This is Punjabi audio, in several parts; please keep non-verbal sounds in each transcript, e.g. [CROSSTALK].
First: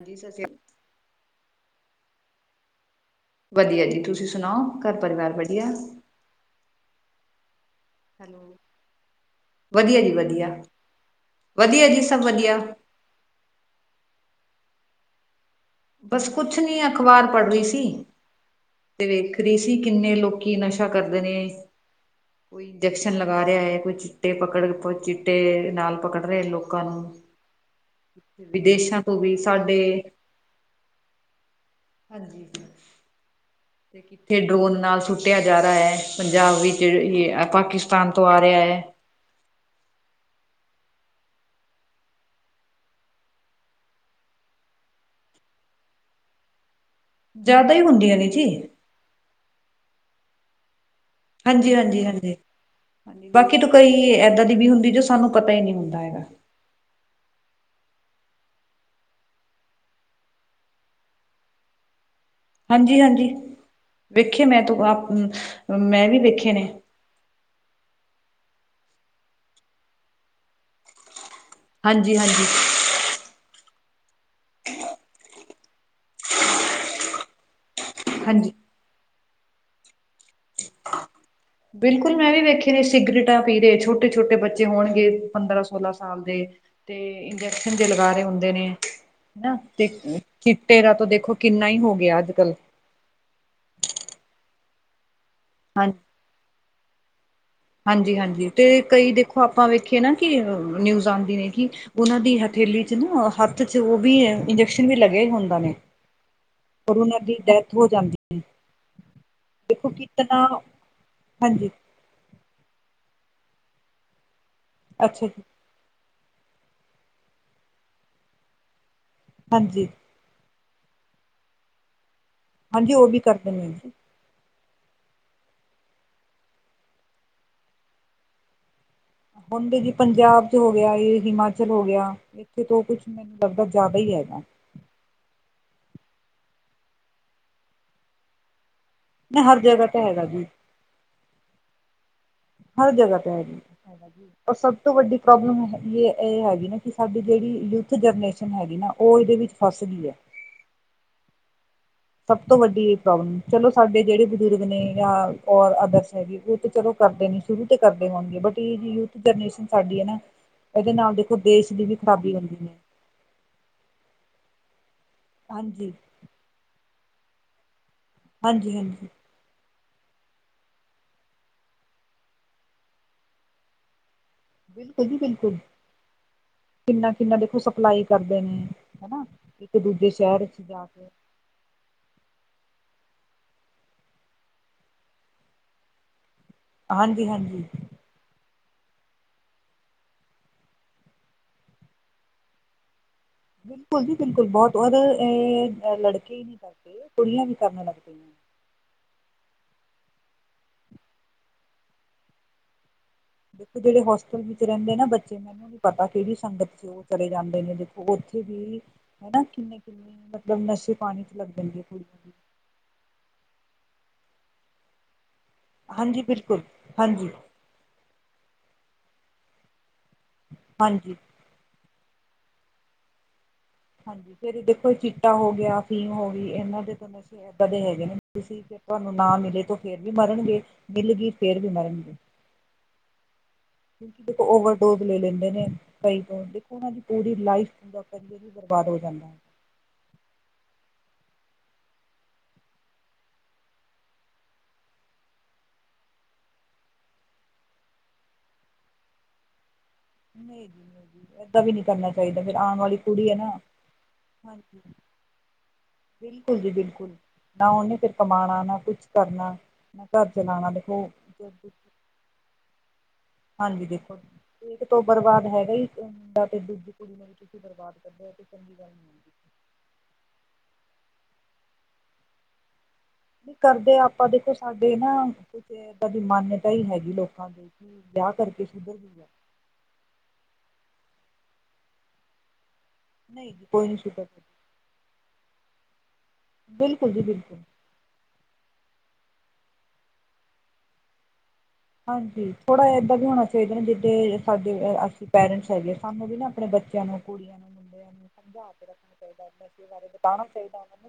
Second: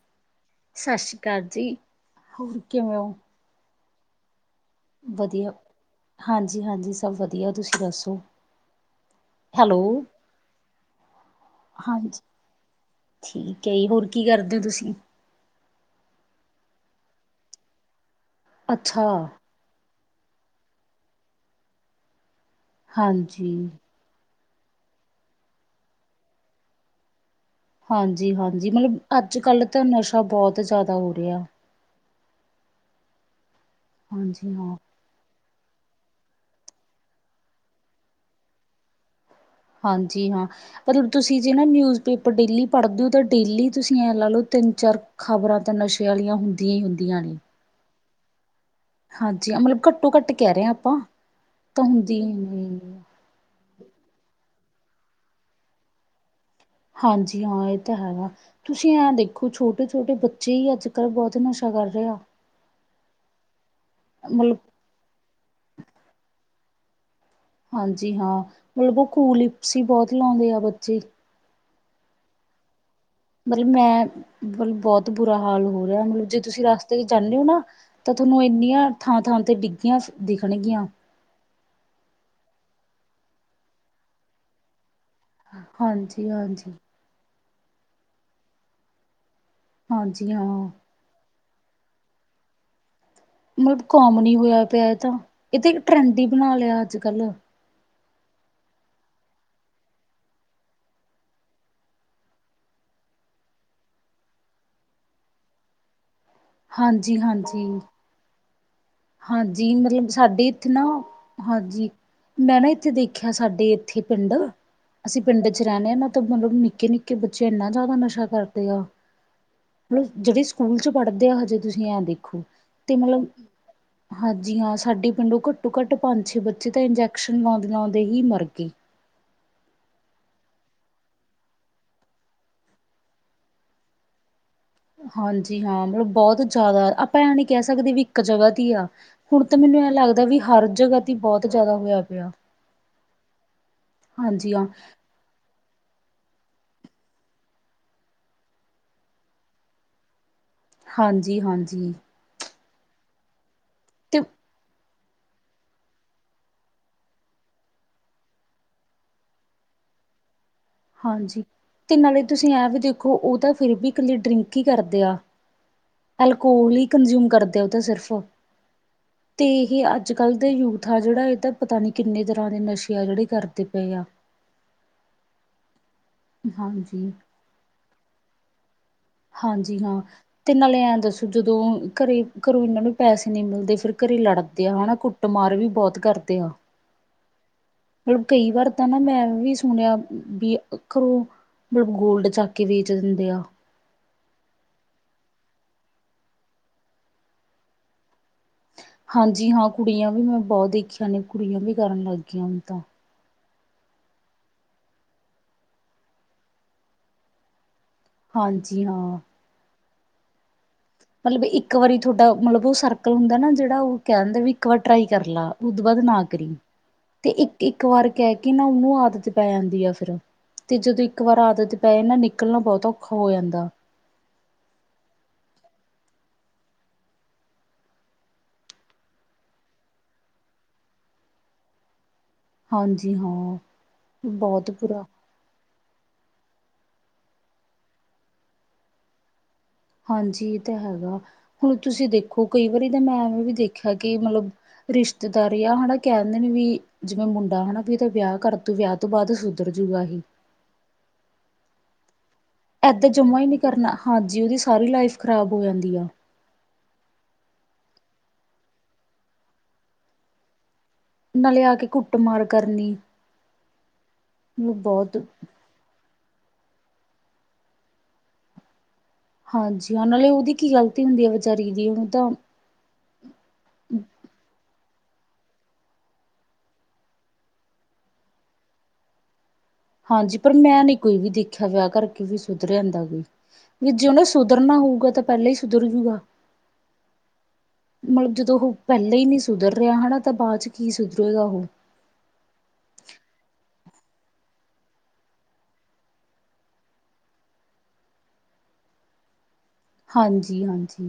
ਹਾਂਜੀ [UNINTELLIGIBLE] ਸਤਿ ਸ੍ਰੀ ਆਕਾਲ ਜੀ, ਹੋਰ ਕਿਵੇਂ ਹੋ? ਵਧੀਆ ਜੀ, ਤੁਸੀਂ ਸੁਣਾਓ ਘਰ ਪਰਿਵਾਰ ਵਧੀਆ? ਹਾਂਜੀ- ਹਾਂਜੀ ਸਭ ਵਧੀਆ, ਤੁਸੀਂ ਦੱਸੋ? ਹੈਲੋ, ਵਧੀਆ ਜੀ ਵਧੀਆ, ਵਧੀਆ ਜੀ ਹਾਂਜੀ ਸਭ ਵਧੀਆ। ਠੀਕ ਐ ਜੀ, ਹੋਰ ਕੀ ਕਰਦੇ ਤੁਸੀਂ? ਬਸ ਕੁਛ ਨੀ ਅਖ਼ਬਾਰ ਪੜ੍ਹ ਰਹੀ ਸੀ, ਤੇ ਅੱਛਾ, ਵੇਖ ਰਹੀ ਸੀ ਕੀ ਕਿੰਨੇ ਲੋਕੀ ਨਸ਼ਾ ਕਰਦੇ ਨੇ, ਇੰਜੈਕਸ਼ਨ ਲਗਾ ਰਿਹਾ ਹਾਂਜੀ। ਹੈ, ਕੋਈ ਚਿੱਟੇ ਪਕੜ ਕੇ ਚਿੱਟੇ ਨਾਲ ਪਕੜ ਰਹੇ ਲੋਕਾਂ ਨੂੰ ਹਾਂਜੀ-ਹਾਂਜੀ ਮਤਲਬ ਵਿਦੇਸ਼ਾਂ ਤੋਂ ਵੀ ਅੱਜ ਕੱਲ੍ਹ ਸਾਡੇ ਤਾਂ ਨਸ਼ਾ ਬਹੁਤ ਜ਼ਿਆਦਾ ਹੋ ਰਿਹਾ। ਹਾਂਜੀ, ਤੇ ਕਿੱਥੇ ਹਾਂਜੀ ਹਾਂ, ਡਰੋਨ ਨਾਲ ਸੁ ਸੁੱਟਿਆ ਜਾ ਰਿਹਾ ਹੈ, ਪੰਜਾਬ ਵਿੱਚ ਪਾਕਿਸਤਾਨ ਤੋਂ ਆ ਰਿਹਾ ਹੈ। ਹਾਂਜੀ ਹਾਂ। ਮਤਲਬ ਤੁਸੀਂ ਜੇ ਨਾ ਨਿਊਜ਼ਪੇਪਰ ਡੇਲੀ ਪੜ੍ਹਦੇ ਹੋ ਤਾਂ ਡੇਲੀ ਤੁਸੀਂ ਐਂ ਲਾ ਲਓ ਤਿੰਨ ਚਾਰ ਖ਼ਬਰਾਂ ਤਾਂ ਨਸ਼ੇ ਵਾਲੀਆਂ ਹੁੰਦੀਆਂ ਹੀ, ਹੁੰਦੀਆਂ ਨੇ ਜ਼ਿਆਦਾ ਹੀ, ਹੁੰਦੀਆਂ ਨੇ ਜੀ। ਹਾਂਜੀ, ਮਤਲਬ ਘੱਟੋ-ਘੱਟ ਕਹਿ ਰਹੇ ਹਾਂ ਆਪਾਂ। ਤਾਂ ਹਾਂਜੀ-ਹਾਂਜੀ, ਹੁੰਦੀ ਹੀ ਹਾਂਜੀ' ' ਨੇ [UNINTELLIGIBLE] ਬਾਕੀ ਤਾਂ ਕਈ ਇੱਦਾਂ ਦੀ ਵੀ ਹੁੰਦੀ। ਜੋ ਸਾਨੂੰ ਪਤਾ ਹੀ ਨਹੀਂ ਹੁੰਦਾ ਹੈਗਾ। ਹਾਂਜੀ ਹਾਂ, ਇਹ ਤਾਂ ਹੈਗਾ। ਤੁਸੀਂ ਐ ਦੇਖੋ ਛੋਟੇ-ਛੋਟੇ ਬੱਚੇ ਹੀ ਅੱਜ-ਕੱਲ੍ਹ ਬਹੁਤ ਨਸ਼ਾ ਕਰ ਰਹੇ ਆ। ਹਾਂਜੀ-ਹਾਂਜੀ [INAUDIBLE] ਵੇਖੇ ਮਤਲਬ ਮੈਂ ਤੂੰ ਆਪ ਮੈਂ ਵੀ ਵੇਖੇ ਨੇ ਹਾਂਜੀ ਹਾਂ, ਮਤਲਬ ਉਹ ਕੂਲਿਪਸ ਹੀ ਬਹੁਤ ਲਾਉਂਦੇ ਆ ਬੱਚੇ। ਹਾਂਜੀ-ਹਾਂਜੀ। ਮਤਲਬ ਮੈਂ, ਬਹੁਤ ਬੁਰਾ ਹਾਲ ਹੋ ਰਿਹਾ ਮਤਲਬ ਜੇ ਤੁਸੀਂ ਰਸਤੇ 'ਚ' ਜਾਂਣੇ ਓ ਨਾ ਤਾਂ ਤੁਹਾਨੂੰ ਹਾਂਜੀ ਇੰਨੀਆਂ ਥਾਂ-ਥਾਂ ਤੇ ਡਿੱਗੀਆਂ ਦਿਖਣਗੀਆਂ। [UNINTELLIGIBLE] ਬਿਲਕੁਲ ਮੈਂ ਵੀ ਵੇਖੇ ਨੇ ਸਿਗਰੇਟਾਂ ਪੀ ਰਹੇ, ਛੋਟੇ-ਛੋਟੇ ਬੱਚੇ ਹੋਣਗੇ। ਪੰਦਰਾਂ ਸੌ ਸੋਲਾਂ ਸਾਲ ਦੇ ਹਾਂਜੀ-ਹਾਂਜੀ। ਹਾਂਜੀ ਤੇ ਇੰਜੈਕਸ਼ਨ ਜੇ ਲਗਾ ਰਹੇ ਹੁੰਦੇ ਨੇ, ਹਨਾ। ਤੇ ਹਾਂਜੀ ਹਾਂ ਚਿੱਟੇ ਦਾ ਤਾਂ ਦੇਖੋ ਕਿੰਨਾ ਹੀ ਹੋ ਗਿਆ। ਅੱਜ-ਕੱਲ੍ਹ ਮਤਲਬ ਕੋਮਨ ਹੀ ਹੋਇਆ ਪਿਆ। ਇਹ ਤਾਂ ਇਹ ਤੇ ਇੱਕ ਟਰੈਂਡ ਹੀ ਬਣਾ ਲਿਆ। ਅੱਜ ਕੱਲ੍ਹ ਹਾਂਜੀ-ਹਾਂਜੀ ਤੇ ਕਈ ਦੇਖੋ ਆਪਾਂ ਵੇਖੇਏ ਨਾ ਕਿ ਨਿਊਜ਼ ਆਂਦੀ ਨੇ ਕਿ ਉਹਨਾਂ ਦੀ ਹਥੇਲੀ 'ਚ' ਨਾ ਹੱਥ 'ਚ' ਉਹ ਵੀ ਇੰਜੈਕਸ਼ਨ ਵੀ ਲੱਗੇ ਹੁੰਦਾ ਨੇ। ਔਰ ਉਹਨਾਂ ਦੀ ਹਾਂਜੀ-ਹਾਂਜੀ। ਡੈਥ ਹੋ ਜਾਂਦੀ ਹੈ ਹਾਂਜੀ, ਦੇਖੋ ਮਤਲਬ ਕਿਤਨਾ ਸਾਡੇ ਇੱਥੇ ਨਾ ਹਾਂਜੀ ਮੈਂ ਨਾ ਇੱਥੇ ਦੇਖਿਆ ਸਾਡੇ ਇੱਥੇ ਪਿੰਡ [INAUDIBLE] ਅਸੀਂ ਅੱਛਾ ਜੀ ਪਿੰਡ ਰਹਿੰਦੇ ਆ ਨਾ ਤਾਂ ਮਤਲਬ ਨਿੱਕੇ-ਨਿੱਕੇ ਬੱਚੇ ਇੰਨਾ ਜ਼ਿਆਦਾ ਨਸ਼ਾ ਕਰਦੇ ਆ ਹਾਂਜੀ। ਜਿਹੜੇ ਸਕੂਲ 'ਚ' ਪੜ੍ਹਦੇ ਆ ਹਜੇ ਤੁਸੀਂ ਐਂ ਦੇਖੋ ਹਾਂਜੀ ਤੇ [INAUDIBLE] ਉਹ ਵੀ ਮਤਲਬ ਕਰਦੇ ਨੇ ਜੀ ਹਾਂਜੀ ਹਾਂ, ਸਾਡੇ ਪਿੰਡੋ ਘੱਟੋ-ਘੱਟ ਪੰਜ-ਛੇ ਬੱਚੇ ਤਾਂ ਇੰਜੈਕਸ਼ਨ ਲਾਉਂਦੇ-ਲਾਉਂਦੇ ਹੀ ਮਰ ਗਏ। ਹੁਣਦੇ ਜੀ ਪੰਜਾਬ 'ਚ' ਹੋ ਗਿਆ। ਇਹ ਹਿਮਾਚਲ ਹੋ ਗਿਆ। ਇੱਥੇ ਤੋਂ ਕੁਛ ਮੈਨੂੰ ਲੱਗਦਾ ਜ਼ਿਆਦਾ ਈ ਹੈਗਾ। ਹਾਂਜੀ, ਹਾਂ ਮਤਲਬ ਬਹੁਤ ਜ਼ਿਆਦਾ ਆਪਾਂ ਐਂ ਨੀ ਕਹਿ ਸਕਦੇ ਵੀ ਇੱਕ ਜਗ੍ਹਾ ਤੇ ਈ ਆ। ਨਹੀਂ ਹੁਣ ਹਰ ਤਾਂ ਮੈਨੂੰ ਜਗ੍ਹਾ ਏਂ ਤੇ ਹੈਗਾ ਲੱਗਦਾ ਵੀ ਜੀ ਹਰ ਜਗ੍ਹਾ ਤੇ ਈ ਬਹੁਤ ਜਾਦਾ ਹੋਇਆ ਪਿਆ। ਹਰ ਜਗ੍ਹਾ ਤੇ ਹੈਗੀ ਹੈਗਾ ਜੀ ਹਾਂਜੀ ਔਰ ਹਾਂ ਸਭ ਤੋਂ ਵੱਡੀ ਪ੍ਰੋਬਲਮ ਹੈਗੀ ਇਹ ਹੈਗੀ ਨਾ ਕਿ ਸਾਡੀ ਜਿਹੜੀ ਯੂਥ ਜਨਰੇਸ਼ਨ ਹੈਗੀ ਨਾ ਉਹ ਏਦੇ ਵਿੱਚ ਫੱਸ ਗੀ ਏ। ਹਾਂਜੀ-ਹਾਂਜੀ। ਸਭ ਤੋਂ ਵੱਡੀ ਇਹ ਪ੍ਰੋਬਲਮ ਚਲੋ, ਸਾਡੇ ਤੇ ਜਿਹੜੇ ਬਜ਼ੁਰਗ ਨੇ ਜਾਂ ਔਰ ਅਦਰਸ ਹੈਗੇ, ਉਹ ਤੇ ਚਲੋ ਕਰਦੇ ਨੀ ਸ਼ੁਰੂ ਤੇ ਕਰਦੇ ਹੋਣਗੇ, ਬਟ ਇਹ ਜਿ ਯੂਥ ਜਨਰੇਸ਼ਨ ਸਾਡੀ ਏ ਨਾ। ਇਹਦੇ ਨਾਲ ਦੇਖੋ ਹਾਂਜੀ ਦੇਸ਼ ਦੀ ਤੇ ਵੀ ਨਾਲੇ ਖ਼ਰਾਬੀ ਤੁਸੀਂ ਹੁੰਦੀ ਐਂ ਹੈ ਵੀ ਦੇ ਖੋ ਉਹ ਤਾਂ ਫੇਰ ਵੀ ਕੱਲੀ ਡਰਿੰਕ ਈ ਕਰਦੇ ਆ। ਹਾਂਜੀ। ਐਲਕੋਲ ਈ ਕੰਜਿਊਮ ਕਰਦੇ ਆ ਉਹ ਤਾਂ ਸਿਰਫ ਹਾਂਜੀ-ਹਾਂਜੀ। ਤੇ ਇਹ ਅੱਜ-ਕੱਲ੍ਹ ਦੇ ਯੂਥ ਆ ਜਿਹੜਾ ਇਹ ਤਾਂ ਪਤਾ ਨੀ ਕਿੰਨੇ ਤਰ੍ਹਾਂ ਦੇ ਨਸ਼ੇ ਆ ਜਿਹੜੇ ਕਰਦੇ ਪਏ ਆ। ਬਿਲਕੁਲ ਜੀ ਬਿਲਕੁਲ ਹਾਂਜੀ ਕਿੰਨਾ-ਕਿੰਨਾ ਦੇਖੋ ਸਪਲਾਈ ਕਰਦੇ ਨੇ ਹਨਾ, ਹਾਂਜੀ ਹਾਂ ਇੱਕ-ਦੂਜੇ ਸ਼ਹਿਰ ਤੇ 'ਚ' ਨਾਲੇ ਜਾ ਐਂ ਕੇ। ਦੱਸੋ ਜਦੋਂ ਘਰੇ ਘਰੋਂ ਇਹਨਾਂ ਨੂੰ ਪੈਸੇ ਨੀ ਮਿਲਦੇ ਫਿਰ ਘਰੇ ਲੜਦੇ ਆ ਹਨਾ। ਕੁੱਟਮਾਰ ਵੀ ਬਹੁਤ ਕਰਦੇ। ਤੇ ਆ। ਹਾਂਜੀ-ਹਾਂਜੀ। ਮਤਲਬ ਕਈ ਵਾਰ ਤਾਂ ਨਾ ਮੈਂ ਵੀ ਸੁਣਿਆ ਵੀ। [UNINTELLIGIBLE] ਮਤਲਬ ਗੋਲਡ ਚੱਕ ਕੇ ਵੇਚ ਦਿੰਦੇ ਆ। ਬਿਲਕੁਲ ਜੀ ਬਿਲਕੁਲ ਬਹੁਤ ਉਦੇ ਇਹ ਲੜਕੇ ਈ ਨੀ ਕਰਦੇ, ਕੁੜੀਆਂ ਵੀ ਕਰਨ ਲੱਗ ਪਈਆ। ਹਾਂਜੀ ਹਾਂ, ਕੁੜੀਆਂ ਵੀ ਮੈਂ ਬਹੁਤ ਦੇਖੀਆਂ ਨੇ ਕੁੜੀਆਂ ਵੀ ਕਰਨ ਲੱਗ ਗਈਆਂ ਹੁਣ ਤਾਂ। ਦੇਖੋ ਜੇੜੇ ਹੋਸਟਲ ਵਿੱਚ ਰਹਿੰਦੇ ਨਾ ਬੱਚੇ ਮੈਨੂੰ ਨੀ ਪਤਾ ਕਿਹੜੀ ਸੰਗਤ ਚ ਉਹ ਚਲੇ ਜਾਂਦੇ ਨੇ ਜਥ ਉੱਥੇ ਵੀ ਹਾਂਜੀ ਹਾਂ ਹਨਾ ਕਿੰਨੇ-ਕਿੰਨੇ ਮਤਲਬ ਨਸ਼ੇ ਪਾਣੀ ਚ ਮਤਲਬ ਲੱਗ ਇੱਕ ਜਾਂਦੀ ਵਾਰੀ ਕੁੜੀਆਂ ਥੋਡਾ ਦੀ ਮਤਲਬ ਉਹ ਸਰਕਲ ਹੁੰਦਾ ਨਾ। ਜਿਹੜਾ ਉਹ ਕਹਿ ਦਿੰਦਾ ਵੀ ਇੱਕ ਵਾਰ ਟਰਾਈ ਕਰ ਲਾ। ਓਧੋਂ ਬਾਦ ਨਾ ਹਾਂਜੀ ਕਰੀ ਬਿਲਕੁਲ ਹਾਂਜੀ ਤੇ ਇੱਕ ਇੱਕ ਵਾਰ ਕਹਿ ਕੇ ਨਾ ਉਨੂੰ ਆਦਤ ਪੈ ਜਾਂਦੀ ਆ ਫਿਰ ਤੇ ਜਦੋਂ ਹਾਂਜੀ ਇੱਕ ਵਾਰ ਆਦਤ ਤੇ ਨਾ ਨਿਕਲਣਾ ਬਹੁਤ ਔਖਾ ਹੋ ਜਾਂਦਾ। ਹਾਂਜੀ ਫਿਰ ਦੇਖੋ ਚਿੱਟਾ ਹੋ ਗਿਆ, ਫੀਮ ਹੋ ਗਈ ਇਹਨਾਂ ਦੇ ਤਾਂ ਇੱਦਾਂ ਦੇ ਹੈਗੇ ਨੇ ਸੀ ਕਿ ਤੁਹਾਨੂੰ ਨਾ ਮਿਲੇ ਤੋ ਫੇਰ ਵੀ ਮਰਨਗੇ ਮਿਲ ਗਈ ਫੇਰ ਵੀ ਮਰਨਗੇ। ਹਾਂਜੀ, ਹਾਂ। ਕਿਓਕਿ ਦੇਖੋ ਬਹੁਤ ਓਵਰਡੋਜ਼ ਬੁਰਾ ਲੈ ਲੈਂਦੇ ਨੇ। ਕਈ ਤੋਂ ਦੇਖੋ ਉਹਨਾਂ ਦੀ ਪੂਰੀ ਲਾਈਫ [UNINTELLIGIBLE] ਵੀ ਬਰਬਾਦ ਹੋ ਜਾਂਦਾ ਏ। ਹਾਂਜੀ ਇਹ ਤਾਂ ਹੈਗਾ। ਹੁਣ ਤੁਸੀਂ ਦੇਖੋ ਕਈ ਵਾਰੀ ਤਾਂ ਮੈਂ ਐਵੇਂ ਵੀ ਦੇਖਿਆ ਕਿ ਮਤਲਬ ਰਿਸ਼ਤੇਦਾਰ ਆ ਹਨਾ ਕਹਿੰਦੇ ਨੇ ਵੀ ਜਿਵੇਂ ਮੁੰਡਾ ਹਨਾ ਵੀ ਇਹਦਾ ਵਿਆਹ ਕਰ ਤੂ ਵਿਆਹ ਤੋਂ ਬਾਅਦ ਸੁਧਰ ਜੂਗਾ ਇਹੇ। ਨਹੀਂ ਜੀ ਨਹੀਂ ਏਦਾਂ ਵੀ ਨੀ ਕਰਨਾ [UNINTELLIGIBLE] ਏਦਾਂ ਹੈ ਜਮਾ ਈ ਨਾ ਨੀ ਕਰਨਾ ਹਾਂਜੀ, ਉਹ ਦੀ ਸਾਰੀ ਲਾਈਫ ਖ਼ਰਾਬ ਹੋ ਜਾਂਦੀ ਆ। ਬਿਲਕੁਲ ਜੀ ਬਿਲਕੁਲ। ਨਾ ਉਨੇ ਫਿਰ ਕਮਾਣਾ, ਨਾ ਕੁਛ ਕਰਨਾ, ਨਾ ਘਰ ਚਲਾਣਾ, ਦੇਖੋ ਨਾਲੇ ਆ ਕੇ ਕੁੱਟ-ਮਾਰ ਕਰਨੀ। ਹਾਂਜੀ ਦੇਖੋ [UNINTELLIGIBLE] ਤੋਂ ਬਹੁਤ ਬਰਬਾਦ ਹੈਗਾ ਹੀ ਤੇ ਦੂਜੀ ਕੁੜੀ ਨੂੰ ਵੀ ਤੁਸੀਂ ਬਰਬਾਦ ਕਰਦੇ ਓ ਏ ਤਾਂ ਚੰਗੀ ਗੱਲ ਨਈ। ਹਾਂਜੀ ਹਾਂ ਨਾਲੇ ਉਦੀ ਕੀ ਗਲਤੀ ਹੁੰਦੀ ਹੈ। ਵਿਚਾਰੀ ਦੀ ਉਹ ਤਾਂ ਕਰਦੇ ਆਪਾਂ ਦੇਖੋ ਸਾਡੇ ਨਾ ਕੁਝ ਇਦਾਂ ਦੀ ਮੰਨਤਾਂ ਹੀ ਨੀ ਹੈਗੀ ਲੋਕਾਂ ਨੂੰ ਵਿਆਹ ਕਰਕੇ ਸੁਧਰ ਜਾਉਗਾ। ਹਾਂਜੀ, ਪਰ ਮੈਂ ਨੀ ਕੋਈ ਵੀ ਦੇਖਿਆ ਵਿਆਹ ਕਰਕੇ ਵੀ ਸੁਧਰ ਜਾਂਦਾ ਵਾ ਨਹੀਂ ਜੀ ਕੋਈ ਵੀ ਨੀ ਜੇ ਉਹਨੇ ਸੁਧਰਦਾ ਸੁਧਰਨਾ ਹੋਊਗਾ ਤਾਂ ਪਹਿਲਾਂ ਹੀ ਸੁਧਰ ਜੂਗਾ ਬਿਲਕੁਲ ਜੀ ਬਿਲਕੁਲ। ਮਤਲਬ ਜਦੋਂ ਉਹ ਪਹਿਲਾਂ ਹੀ ਨਹੀਂ ਸੁਧਰ ਰਿਹਾ ਨਾ ਤਾਂ ਬਾਅਦ 'ਚ' ਕੀ ਸੁਧਰੇਗਾ ਉਹੋ। ਹਾਂਜੀ, ਥੋੜ੍ਹਾ ਜਹਾ ਏਦਾਂ ਵੀ ਹੋਣਾ ਚਾਹੀਦਾ ਨੇ ਜਿੱਦਾਂ ਸਾਡੇ ਅਸੀਂ ਪੇਰੈਂਟਸ ਹੈਗੇ ਆ। ਸਾਨੂੰ ਵੀ ਨਾ ਆਪਣੇ ਬੱਚਿਆਂ ਨੂੰ ਕੁ [INAUDIBLE] [UNINTELLIGIBLE] [UNINTELLIGIBLE] ਜਾਣਾ ਹਾਂਜੀ ਪਵੇਗਾ। ਹਾਂਜੀ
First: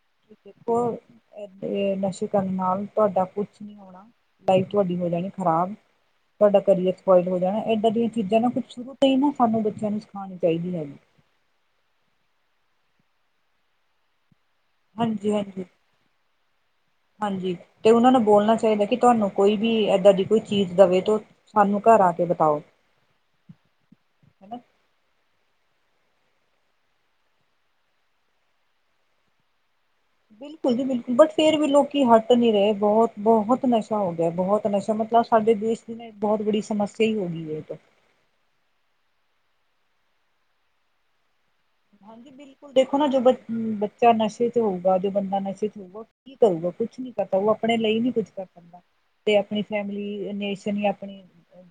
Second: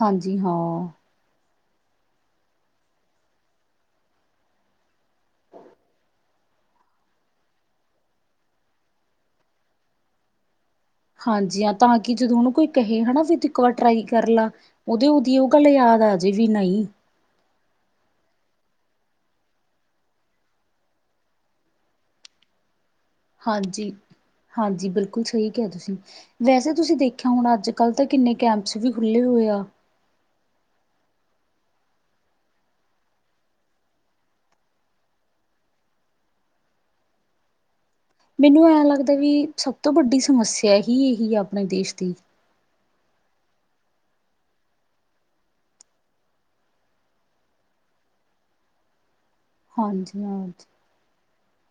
ਹਾਂਜੀ ਹਾਂ ਨਸ਼ੇ ਕਰਨ ਨਾਲ ਤੁਹਾਡਾ ਕੁਛ ਨਹੀਂ ਹੋਣਾ ਲਾਈਫ ਤੁਹਾਡੀ ਹੋ ਜਾਣੀ ਖ਼ਰਾਬ ਤੁਹਾਡਾ ਕਰੀਅਰ ਸਪੋਇਲ ਹੋ ਜਾਣਾ ਇੱਦਾਂ ਦੀਆਂ ਚੀਜ਼ਾਂ ਨਾ ਕੁਛ ਸ਼ੁਰੂ ਤੋਂ ਹੀ ਨਾ ਸਾਨੂੰ ਬੱਚਿਆਂ ਨੂੰ ਸਿਖਾਉਣੀ ਚਾਹੀਦੀ ਹੈਗੀ ਹਾਂਜੀ, ਹਾਂ ਤਾਂ ਕਿ ਜਦੋਂ ਉਹਨੂੰ ਕੋਈ ਕਹੇ ਹਨਾ ਵੀ ਤੂੰ ਇੱਕ ਵਾਰ ਟਰਾਈ ਕਰ ਲਾ ਉਹਦੇ ਹਾਂਜੀ ਉਹਦੀ ਉਹ ਹਾਂਜੀ ਗੱਲ ਯਾਦ ਆਜੇ ਵੀ ਨਹੀਂ। ਹਾਂਜੀ ਤੇ ਉਹਨਾਂ ਨੂੰ ਬੋਲਣਾ ਚਾਹੀਦਾ ਕਿ ਤੁਹਾਨੂੰ ਕੋਈ ਵੀ ਏਦਾਂ ਦੀ ਕੋਈ ਚੀਜ਼ ਦੇਵੇ ਤੋਂ ਸਾਨੂੰ ਘਰ ਆ ਕੇ ਬਿਤਾਓ। ਹਾਂਜੀ- ਹਾਂਜੀ, ਬਿਲਕੁਲ ਸਹੀ ਕਿਹਾ ਤੁਸੀਂ। ਵੈਸੇ ਤੁਸੀਂ ਦੇਖਿਆ ਅੱਜ- ਕੱਲ੍ਹ ਤਾਂ ਕਿੰਨੇ ਕੈਂਪਸ ਵੀ ਖੁੱਲ੍ਹੇ ਹੋਏ ਆ। ਬਿਲਕੁਲ ਜੀ ਬਿਲਕੁਲ, ਬਟ ਫੇਰ ਵੀ ਲੋਕੀ ਹੱਟ ਨੀ ਰਹੇ ਬਹੁਤ-ਬਹੁਤ ਨਸ਼ਾ ਹੋ ਗਿਆ ਬਹੁਤ ਨਸ਼ਾ ਮਤਲਬ ਸਾਡੇ ਦੇਸ਼ ਦੀ ਨਾ ਬਹੁਤ ਬੜੀ ਸਮੱਸਿਆ ਹੀ ਹੋ ਗਈ ਏ ਇਹ ਤਾਂ। ਮੈਨੂੰ ਐਂ ਲੱਗਦਾ ਵੀ ਸਭ ਤੋਂ ਵੱਡੀ ਸਮੱਸਿਆ ਹੀ ਇਹੀ ਆ। ਆਪਣੇ ਦੇਸ਼ ਦੀ ਹਾਂਜੀ ਬਿਲਕੁਲ ਦੇਖੋ ਨਾ, ਜੋ ਬ ਬੱਚਾ ਨਸ਼ੇ 'ਚ ਹੋਊਗਾ, ਜੋ ਬੰਦਾ ਨਸ਼ੇ ਚ ਹੋਊਗਾ। ਕੀ ਕਰੂਗਾ ਕੁਛ ਨੀ ਕਰਦਾ। ਉਹ ਆਪਣੇ ਲਈ ਨੀ ਕੁੱਝ ਕਰ ਸਕਦਾ। ਤੇ ਆਪਣੀ ਹਾਂਜੀ ਫੈਮਿਲੀ ਹਾਂ ਰਲੇਸਨ ਆਪਣੀ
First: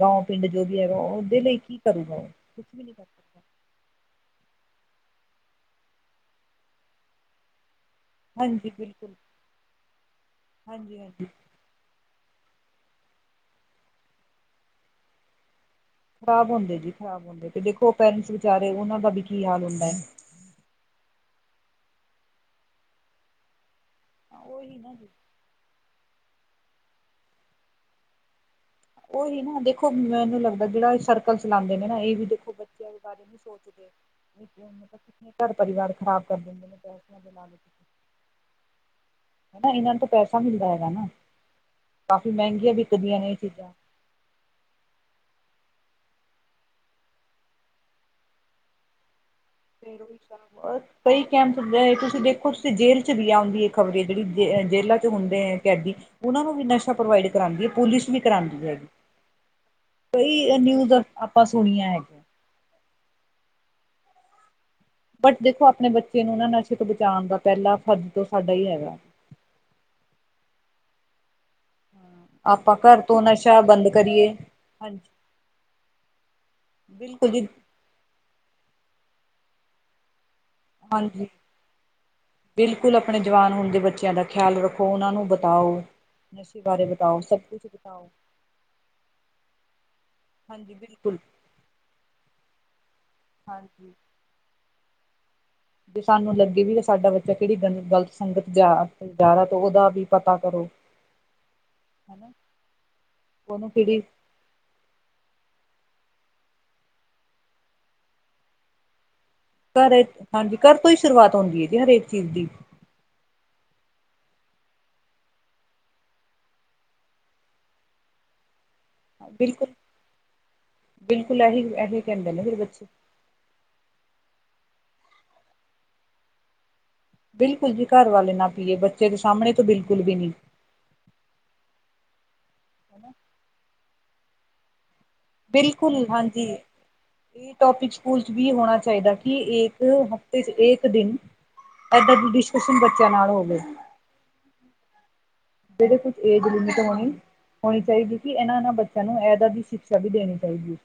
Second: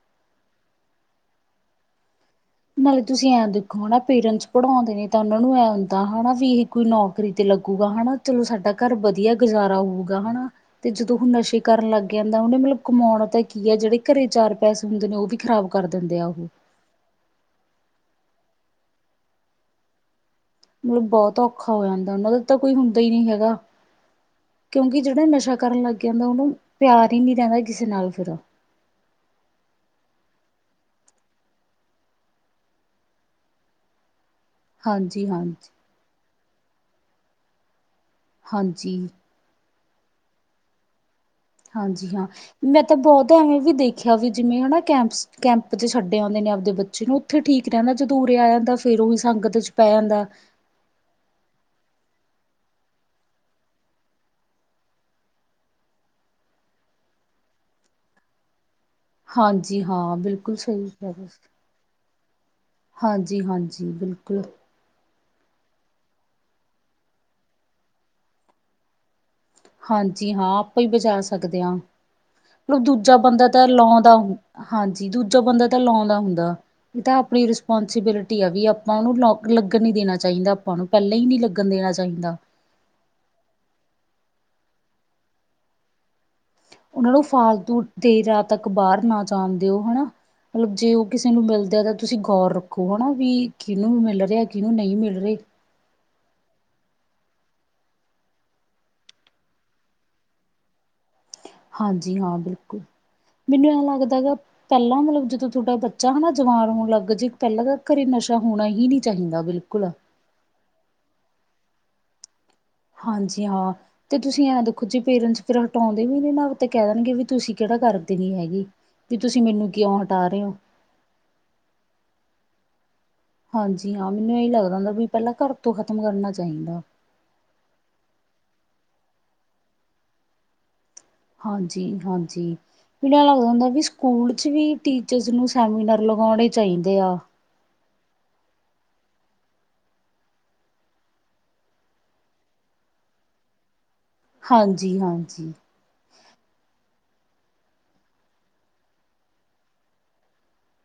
ਗਾ ਪਿੰਡ ਜੋ ਵੀ ਹੈਗਾ ਉਹਦੇ ਲਈ ਕੀ ਕਰੂਗਾ ਉਹ। ਵੀ ਨਹੀਂ ਨਾਲੇ ਕਰ ਤੁਸੀ ਸਕਦਾ ਐ ਦੇਖੋ, ਹਨਾ ਪੇਰੈਟਸ ਪੜ੍ਹਾਉਦੇ ਨੇ ਤਾਂ ਉਹਨਾਂ ਨੂੰ ਇਹ ਹੁੰਦਾ ਹਨਾ ਵੀ ਇਹੇ ਕੋਈ ਨੌਕਰੀ ਤੇ ਲੱਗੇੂਗਾ ਹਨਾ। ਚਲੋ ਸਾਡਾ ਹਾਂਜੀ ਘਰ ਬਿਲਕੁਲ ਵਧੀਆ ਗੁਜ਼ਾਰਾ ਹੋਊਗਾ ਹਨਾ ਤੇ ਹਾਂਜੀ ਜਦੋਂ ਹਾਂਜੀ ਹੁਣ ਨਸ਼ੇ ਕਰਨ ਲੱਗ ਜਾਂਦਾ। ਉਹਨੇ ਮਤਲਬ ਕਮੋਣਾ ਤਾਂ ਕੀ ਆ ਜਿਹੜੇ ਘਰੇ ਚਾਰ ਪੈਸੇ ਹੁੰਦੇ ਨੇ ਉਹ ਵੀ ਖਰਾਬ ਖ਼ਰਾਬ ਹੁੰਦੇ ਜੀ ਖ਼ਰਾਬ ਹੁੰਦੇ ਜੀ ਤੇ ਦੇਖੋ ਪੇਰੈਂਟਸ ਵਿਚਾਰੇ ਉਹਨਾਂ ਦਾ ਵੀ ਕੀ ਹਾਲ ਹੁੰਦਾ ਏ। ਮਤਲਬ ਬਹੁਤ ਔਖਾ ਹੋ ਜਾਂਦਾ, ਉਹਨਾਂ ਦਾ ਤਾਂ ਕੋਈ ਹੁੰਦਾ ਹੀ ਨਹੀਂ ਹੈਗਾ। ਉਹੀ ਨਾ ਕਿਉਕਿ ਜੀ ਜਿਹੜਾ ਨਸ਼ਾ ਕਰਨ ਲੱਗ ਜਾਂਦਾ। ਉਹਨੂੰ ਪਿਆਰ ਹੀ ਨਹੀਂ ਰਹਿੰਦਾ ਕਿਸੇ ਨਾਲ ਫਿਰ। ਉਹੀ ਨਾ ਦੇਖੋ, ਮੈਨੂੰ ਲੱਗਦਾ ਜਿਹੜਾ ਸਰਕਲ ਚਲਾਦੇ ਨੇ ਨਾ ਇਹ ਵੀ ਦੇਖੋ ਬੱਚਿਆਂ ਨੀ ਸੋਚਦੇ। ਹਾਂਜੀ ਘਰ ਹਾਂਜੀ ਪਰਿਵਾਰ ਖਰਾਬ ਦਿੰਦੇ ਨੇ। ਹਾਂਜੀ। ਹਨਾ ਇਹਨਾਂ ਨੂੰ ਤੋਂ ਪੈਸਾ ਮਿਲਦਾ ਹੈਗਾ ਨਾ। ਹਾਂਜੀ ਹਾਂ। ਕਾਫ਼ੀ ਮਹਿੰਗੀਆਂ ਮੈਂ ਤਾਂ ਵਿਕਦੀਆਂ ਨੇ ਬਹੁਤ ਇਹ ਐਵੇਂ ਚੀਜ਼ਾਂ ਵੀ ਦੇਖ ਆਖਿਆ ਵੀ ਜਿਵੇਂ ਹਨਾ ਕੈਂਪਸ ਕੈਂਪ ਛੱਡ ਆਉਦੇ ਨੇ ਆਪਦੇ ਬੱਚੇ ਨੂੰ ਉੱਥੇ ਠੀਕ ਰਹਿੰਦਾ। ਜਦੋ ਓਰੇ ਆ ਜਾਂਦਾ ਫਿਰ ਉਹੀ ਸੰਗਤ 'ਚ ਪੈ ਫਿਰ ਉਹੀ ਜਾਂਦਾ। ਕੰਮ। ਕਈ ਕੈਂਪਸ ਹੁੰਦੇ ਆ ਤੁਸੀਂ ਦੇਖੋ ਤੁਸੀਂ ਜੇਲ੍ਹ 'ਚ' ਵੀ ਆਉਦੀ ਇਹ ਖ਼ਬਰੇ ਜਿਹੜੀ ਜੇ ਜੇਲਾਂ 'ਚ' ਹੁੰਦੇ ਆ ਕੈਦੀ। ਉਹਨਾਂ ਨੂੰ ਵੀ ਨਸ਼ਾ ਪ੍ਰਵਾਇਡ ਕਰਵਾਦੀ ਆ ਪੁਲਿਸ ਵੀ ਕਰਾਦੀ ਹੈਗੀ। ਹਾਂਜੀ ਹਾਂ। ਬਿਲਕੁਲ ਕਈ ਸਹੀ ਨਿਊਜ਼ ਗੱਲ ਕਿਹਾ ਜੀ। ਆਪਾਂ ਸੁਣੀਆਂ ਐ। ਹਾਂਜੀ-ਹਾਂਜੀ ਬਿਲਕੁਲ। ਬਟ ਦੇਖੋ ਆਪਣੇ ਬੱਚੇ ਨੂੰ ਨਾ ਨਸ਼ੇ ਤੋਂ ਬਚਾਣ ਦਾ ਪਹਿਲਾ ਫਰਜ਼ ਤਾਂ ਸਾਡਾ ਹੀ ਹੈਗਾ। ਹਾਂਜੀ ਹਾਂ। ਆਪਾਂ ਈ ਬਚਾ ਸਕਦੇ ਆ। ਆਪਾਂ ਮਤਲਬ ਘਰ ਦੂਜਾ ਤੋਂ ਬੰਦਾ ਨਸ਼ਾ ਤਾਂ ਬੰਦ ਲੋਦਾ, ਕਰੀਏ ਹਾਂਜੀ ਦੂਜਾ ਬੰਦਾ ਤਾਂ ਲਾਉਦਾ ਹੁੰਦਾ। ਇਹ ਤਾਂ ਬਿਲਕੁਲ ਆਪਣੀ ਜੀ ਪੋਸੀਬਿਲਿਟੀ ਆ ਵੀ ਆਪਾਂ ਉਹਨੂੰ ਲ ਲੱਗਣ ਹੀ ਦੇਣਾ ਚਾਹੀਦਾ ਆਪਾਂ ਨੂੰ। ਪਹਿਲਾਂ ਹੀ ਹਾਂਜੀ ਨੀ ਲੱਗਣ ਦੇਣਾ ਚਾਹੀਦਾ। ਬਿਲਕੁਲ ਆਪਣੇ ਜਵਾਨ ਹੋਣ ਦੇ ਬੱਚਿਆਂ ਦਾ ਖਿਆਲ ਰੱਖੋ। ਉਹਨਾਂ ਨੂੰ ਬਤਾਓ ਨਸ਼ੇ ਬਾਰੇ। ਉਹਨਾਂ ਬਤਾਓ ਨੂੰ ਸਭ ਕੁਛ ਫਾਲਤੂ ਬਤਾਓ ਦੇਰ ਰਾਤ ਤੱਕ ਬਾਹਰ ਨਾ ਜਾਣ ਦਿਓ ਹਨਾ। ਮਤਲਬ ਹਾਂਜੀ ਜੇ ਉਹ ਬਿਲਕੁਲ ਕਿਸੇ ਨੂੰ ਮਿਲਦਾ ਤਾਂ ਤੁਸੀਂ ਗੌਰ ਰੱਖੋ ਹਨਾ ਵੀ ਕਿਹਨੂੰ ਹਾਂਜੀ ਵੀ ਮਿਲ ਰਿਹਾ। ਕਿਹਨੂੰ ਨਹੀਂ ਮਿਲ ਰਹੇ। ਜੇ ਸਾਨੂੰ ਲੱਗੇ ਸਾਡਾ ਬੱਚਾ ਕਿਹੜੀ ਗਲਤ ਸੰਗਤ ਜਾ ਰਿਹਾ ਤਾਂ ਉਹਦਾ ਵੀ ਪਤਾ ਕਰੋ। ਹਾਂਜੀ ਹਨਾ ਹਾਂ ਬਿਲਕੁਲ। ਉਹਨੂੰ ਮੈਨੂੰ ਐ ਕਿਹੜੀ ਲੱਗਦਾ ਗਾ। ਪਹਿਲਾਂ ਮਤਲਬ ਜਦੋ ਤੁਹਾਡਾ ਬੱਚਾ ਹਨਾ ਜਵਾਨ ਹੋਣ ਲੱਗ ਜੇ ਪਹਿਲਾਂ ਤਾਂ ਘਰੇ ਨਸ਼ਾ ਹੋਣਾ ਹੀ ਨੀ ਚਾਹੀਦਾ ਬਿਲਕੁਲ। ਘਰੇ ਹਾਂਜੀ ਘਰ ਤੋਂ ਹੀ ਸ਼ੁਰੂਆਤ ਹੁੰਦੀ ਏ ਜੀ ਹਰੇਕ ਚੀਜ਼ ਦੀ। ਹਾਂਜੀ ਹਾਂ। ਤੇ ਤੁਸੀ ਐਂ ਦੇਖੋ ਜੇ ਪੇਰੈਂਟਸ ਫਿਰ ਹਟਾਉਦੇ ਵੀ ਨਾ ਤਾਂ ਕਹਿ ਦੇਣਗੇ ਵੀ ਤੁਸੀ ਕਿਹੜਾ ਕਰਦੇ ਨੀ ਹੈਗੇ। ਵੀ ਤੁਸੀ ਬਿਲਕੁਲ ਮੈਨੂੰ ਕਿਉ ਹਟਾ ਰਹੇ ਹੋ। ਬਿਲਕੁਲ ਇਹੀ-ਇਹੀ ਕਹਿੰਦੇ ਨੇ ਫਿਰ ਬੱਚੇ। ਹਾਂਜੀ ਹਾਂ। ਮੈਨੂੰ ਇਹੀ ਲੱਗਦਾ ਹੁੰਦਾ ਵੀ ਪਹਿਲਾਂ ਘਰ ਤੋਂ ਖ਼ਤਮ ਕਰਨਾ ਚਾਹੀਦਾ। ਬਿਲਕੁਲ ਜੀ ਘਰ ਵਾਲੇ ਨਾ ਪੀਏ। ਬੱਚੇ ਦੇ ਸਾਹਮਣੇ ਤਾਂ ਬਿਲਕੁਲ ਵੀ ਨਹੀ। ਹਾਂਜੀ-ਹਾਂਜੀ। ਮੈਨੂੰ ਐਹ ਲੱਗਦਾ ਹੁੰਦਾ ਵੀ ਸਕੂਲ ਚ ਵੀ ਟੀਚਰਸ ਨੂੰ ਸੈਮੀਨਰ ਬਿਲਕੁਲ ਹਾਂਜੀ ਲਗਾਉਣੇ ਚਾਹੀਦੇ ਆ। ਇਹ ਟੋਪਿਕ ਸਕੂਲ ਚ ਵੀ ਹੋਣਾ ਚਾਹੀਦਾ ਕਿ ਇੱਕ ਹਫ਼ਤੇ ਚ ਇੱਕ ਦਿਨ ਇਦਾਂ ਦੀ ਡਿਸਕਸ਼ਨ ਬੱਚਿਆਂ ਨਾਲ ਹੋਵੇ। ਹਾਂਜੀ-ਹਾਂਜੀ। ਜਿਹੜੇ ਕੁਛ ਏਜ ਲਮਿਟ ਹੋਣੀ। ਹੋਣੀ ਚਾਹੀਦੀ ਕਿ ਇਹਨਾਂ-ਇਹਨਾਂ ਬੱਚਿਆਂ ਨੂੰ ਇਦਾਂ ਦੀ ਛਿਕਸ਼ਾ ਵੀ ਦੇਣੀ ਚਾਹੀਦੀ।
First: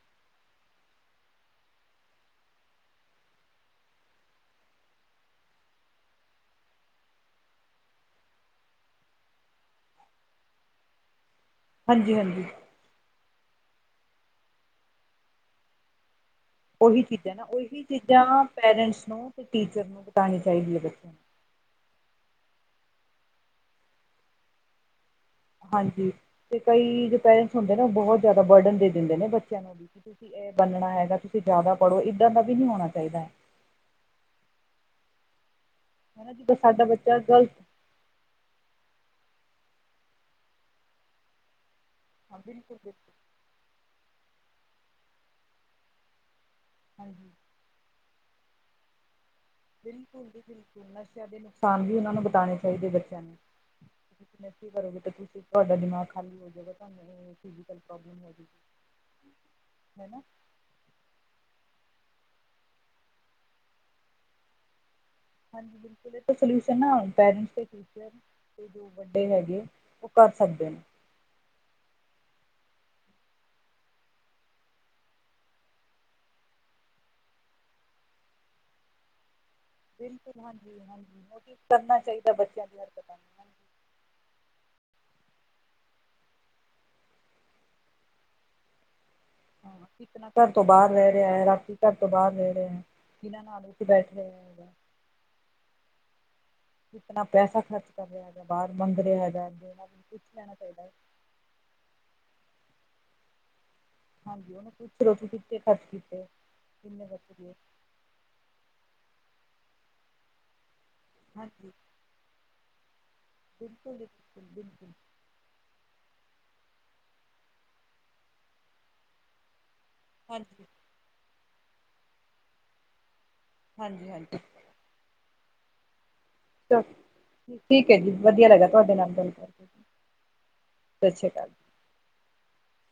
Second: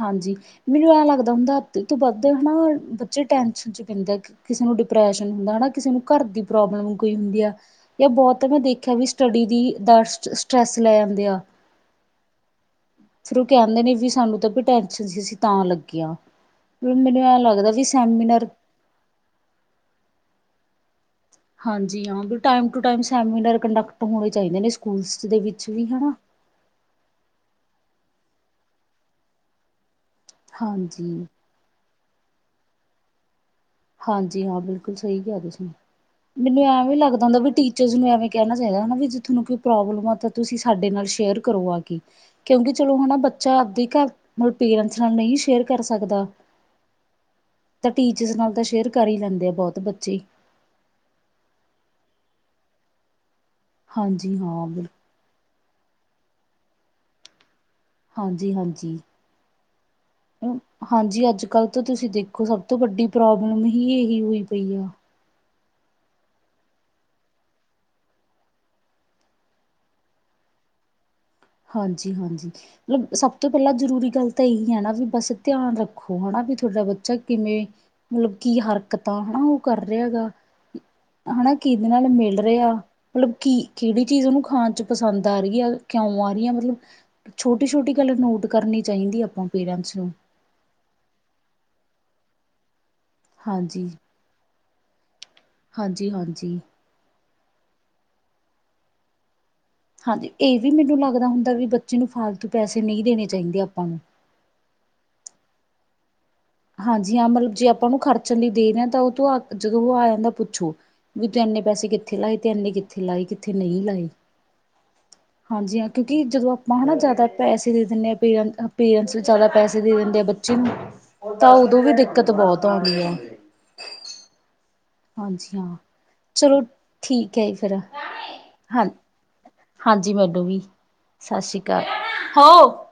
ਹਾਂਜੀ, ਮੈਨੂੰ ਐਂ ਲੱਗਦਾ ਹੁੰਦਾ ਅੱਧੇ ਤੋਂ ਵੱਧ ਹਨਾ ਬੱਚੇ ਟੈਸ਼ਨ ਚ ਪੈਦੇ। ਕਿਸੇ ਨੂੰ ਡਿਪ੍ਰੈਸ਼ਨ ਹੁੰਦਾ ਹਨਾ। ਕਿਸੇ ਨੂੰ ਘਰ ਦੀ ਪ੍ਰੋਬਲਮ ਕੋਈ ਹੁੰਦੀ ਆ। ਜਾਂ ਬਹੁਤ ਮੈਂ ਦੇਖਿਆ ਵੀ ਸਟੱਡੀ ਦੀ ਦਰ ਸਟ ਸਟਰੈਸ ਲੈ ਜਾਂਦੇ ਆ। ਹਾਂਜੀ-ਹਾਂਜੀ। ਫਿਰ ਉਹ ਕਹਿੰਦੇ ਨੇ ਵੀ ਸਾਨੂੰ ਤਾਂ ਵੀ ਟੈਸ਼ਨ ਸੀ ਤਾਂ ਲੱਗੀਆਂ। ਉਹੀ ਚੀਜ਼ਾਂ ਨਾ ਉਹੀ ਚੀਜ਼ਾਂ ਪੇਰੈਂਟਸ ਨੂੰ ਤੇ ਟੀਚਰ ਨੂੰ ਬਤਾਣੀ ਚਾਹੀਦੀ ਏ। ਹਾਂਜੀ ਹਾਂ, ਵੀ time to time seminar conduct ਹੋਣੇ ਚਾਹੀਦੇ ਨੇ ਸਕੂਲਸ ਦੇ ਵਿੱਚ ਵੀ ਹਾਂਜੀ ਹਨਾ। ਤੇ ਕਈ ਜੋ ਪੇਰੈਂਟਸ ਹੁੰਦੇ ਨੇ, ਉਹ ਬਹੁਤ ਜ਼ਿਆਦਾ ਬਰਡਨ ਦੇ ਦਿੰਦੇ ਨੇ ਬੱਚਿਆਂ ਨੂੰ ਵੀ ਕਿ ਤੁਸੀ ਇਹ ਬਣਨਾ ਹੈਗਾ ਹਾਂਜੀ। ਤੁਸੀ ਜ਼ਿਆਦਾ ਪੜ੍ਹੋ ਇੱਧਰ ਦਾ ਵੀ ਨਹੀਂ ਹੋਣਾ ਚਾਹੀਦਾ। ਹਾਂਜੀ ਹਾਂ ਬਿਲਕੁਲ ਸਹੀ ਕਿਹਾ ਤੁਸੀ। ਹਨਾ ਜਿੱਦਾਂ ਮੈਨੂੰ ਸਾਡਾ ਐਹ ਵੀ ਬੱਚਾ ਲੱਗਦਾ ਹੁੰਦਾ ਵੀ ਗ਼ਲਤ ਟੀਚਰਸ ਨੂੰ ਐਵੇਂ ਕਹਿਣਾ ਚਾਹੀਦਾ ਹਨਾ ਵੀ ਜੇ ਤੁਹਾਨੂੰ ਕੋਈ ਪ੍ਰੋਬਲਮ ਆ ਤਾਂ ਤੁਸੀ ਸਾਡੇ ਨਾਲ ਸ਼ੇਅਰ ਕਰੋ ਆ ਕੇ। ਹਾਂ ਕਿਉਕਿ ਬਿਲਕੁਲ ਚਲੋ ਬਿਲਕੁਲ ਹਨਾ ਬੱਚਾ ਆਪਦੀ ਘਰ ਮਤਲਬ ਪੇਰੈਂਟਸ ਨਾਲ ਨਹੀਂ ਸ਼ੇਅਰ ਕਰ ਸਕਦਾ। ਹਾਂਜੀ। ਤਾਂ ਟੀਚਰਸ ਨਾਲ ਤਾਂ ਸ਼ੇਅਰ ਕਰ ਹੀ ਲੈਂਦੇ ਆ ਬਹੁਤ। ਬੱਚੇ। ਬਿਲਕੁਲ ਜੀ ਬਿਲਕੁਲ ਨਸ਼ਿਆਂ ਦੇ ਨੁਕਸਾਨ ਵੀ ਉਨ੍ਹਾਂ ਨੂੰ ਬਿਤਾਣੇ ਚਾਹੀਦੇ ਬੱਚਿਆਂ ਨੂੰ। ਹਾਂਜੀ ਤੁਸੀਂ ਹਾ ਬਿਲਕੁਲ। [INAUDIBLE] ਤੁਹਾਡਾ ਦਿਮਾਗ ਖਾਲੀ ਹੋ ਜਾਵੇਗਾ ਤੁਹਾਨੂੰ ਫਿਜ਼ੀਕਲ ਪ੍ਰੋਬਲਮ ਹੋ ਜਾਵੇਗੀ ਹਾਂਜੀ-ਹਾਂਜੀ। ਹਨਾ ਹਾਂਜੀ ਅੱਜ-ਕੱਲ੍ਹ ਤਾਂ ਤੁਸੀਂ ਦੇਖੋ ਸਭ ਤੋਂ ਵੱਡੀ ਪ੍ਰੋਬਲਮ ਹੀ ਇਹੀ ਹੋਈ ਪਈ ਆ। ਹਾਂਜੀ ਬਿਲਕੁਲ ਇਹ ਸੋਲਿਊ ਨਾ ਪੈਰਟਸ ਜੋ ਵੱਡੇ ਹੈਗੇ। ਉਹ ਕਰ ਸਕਦੇ ਨੇ। ਹਾਂਜੀ-ਹਾਂਜੀ। ਮਤਲਬ ਸਭ ਤੋਂ ਪਹਿਲਾਂ ਜਰੂਰੀ ਗੱਲ ਤਾਂ ਇਹੀ ਏ ਨਾ ਵੀ ਬਸ ਧਿਆਨ ਰੱਖੋ ਹਨਾ ਵੀ ਬੱਚਾ ਕਿਵੇਂ ਮਤਲਬ ਕੀ ਹਰ- ਕਤਾਂ ਹਨਾ ਉਹ ਕਰ ਰਿਹਾਗਾ ਬਿਲਕੁਲ ਹਾਂਜੀ ਹਾਂਜੀ ਹਨਾ, ਨੋਟਿਸ ਕਿਦੇ ਕਰਨਾ ਨਾਲ ਚਾਹੀਦਾ ਮਿਲ ਬੱਚਿਆਂ ਰਿਹਾ। ਦੀ ਹਰਕਤਾਂ ਮਤਲਬ ਨੂੰ ਕੀ ਕਿਹੜੀ ਚੀਜ਼ ਉਹਨੂੰ ਖਾਣ 'ਚ ਪਸੰਦ ਆ ਰਹੀ ਆ। ਕਿਉ ਆ- ਰਹੀ ਆ ਮਤਲਬ ਛੋਟੀ-ਛੋਟੀ ਗੱਲ ਨੋਟ ਕਰਨੀ ਚਾਹੀਦੀ ਆਪਾਂ ਹਾਂ ਪੇਰੈਂਟਸ ਨੂੰ। ਕਿਤਨਾ ਘਰ ਤੋਂ ਬਾਹਰ ਰਹਿ ਰਿਹਾ ਏ, ਰਾਤੀ ਘਰ ਤੋਂ ਬਾਹਰ ਰਹਿ ਰਿਹਾ ਏ। ਕਿਨੇ ਨਾਲ ਉਥ ਹਾਂਜੀ। ਬੈਠ ਰਿਹਾ ਹੈਗਾ। ਹਾਂਜੀ-ਹਾਂਜੀ। ਕਿਤਨਾ ਪੈਸਾ ਖਰਚ ਕਰ ਰਿਹਾ ਹੈਗਾ ਬਾਹਰ ਮੰਗ ਰਿਹਾ ਹੈਗਾ ਦੇਣਾ। ਪੁੱਛ ਹਾਂਜੀ, ਲੈਣਾ ਇਹ ਵੀ ਚਾਹੀਦਾ ਹੈ ਮੈਨੂੰ ਲੱਗਦਾ ਹੁੰਦਾ ਵੀ ਬੱਚੇ ਨੂੰ ਫਾਲਤੂ ਪੈਸੇ ਨਹੀਂ ਦੇਣੇ ਚਾਹੀਦੇ ਆਪਾਂ ਨੂੰ। ਹਾਂਜੀ, ਉਹਨੂੰ ਪੁੱਛ ਲਵੋ ਤੂੰ ਕਿੱਥੇ ਖਰਚ ਕੀਤੇ। ਕਿੰਨੇ ਹਾਂਜੀ ਹਾਂ, ਬੱਚੇ ਮਤਲਬ ਦੇ ਜੇ ਆਪਾਂ ਉਹਨੂੰ ਖਰਚਣ ਲਈ ਦੇ ਰਹੇ ਹਾਂ ਤਾਂ ਉਹ ਤੂੰ ਜਦੋਂ ਉਹ ਆ ਜਾਂਦਾ ਪੁੱਛੋ। ਵੀ ਤੂੰ ਇੰਨੇ ਹਾਂਜੀ ਪੈਸੇ ਕਿੱਥੇ ਲਾਏ ਤੇ ਇੰਨੇ ਕਿੱਥੇ ਲਾਏ ਕਿੱਥੇ ਨਹੀਂ ਬਿਲਕੁਲ ਜੀ ਲਾਏ [INAUDIBLE] ਬਿਲਕੁਲ ਬਿਲਕੁਲ ਹਾਂਜੀ ਹਾਂ, ਕਿਉਂਕਿ ਜਦੋਂ ਆਪਾਂ ਹਨਾ ਜ਼ਿਆਦਾ ਪੈਸੇ ਦੇ ਦਿੰਦੇ ਹਾਂ ਪਰਟ ਪੇਰੈਂਟਸ ਜ਼ਿਆਦਾ ਪੈਸੇ ਦੇ ਦਿੰਦੇ ਬੱਚੇ ਹਾਂਜੀ ਨੂੰ [INAUDIBLE] ਤਾਂ ਉਦੋਂ ਵੀ ਦਿੱਕਤ ਬਹੁਤ ਆਉਂਦੀ ਆ। ਹਾਂਜੀ-ਹਾਂਜੀ। ਹਾਂਜੀ ਹਾਂ। ਚਲੋ ਠੀਕ ਹੈ ਜੀ ਫਿਰ ਠੀਕ ਹੈ ਜੀ, ਵਧੀਆ ਲੱਗਾ ਹਾਂ ਤੁਹਾਡੇ ਨਾਲ ਗੱਲ ਕਰ [INAUDIBLE] ਅੱਛਾ ਸਸ਼੍ਰੀ ਕਾਲ, ਹੋ।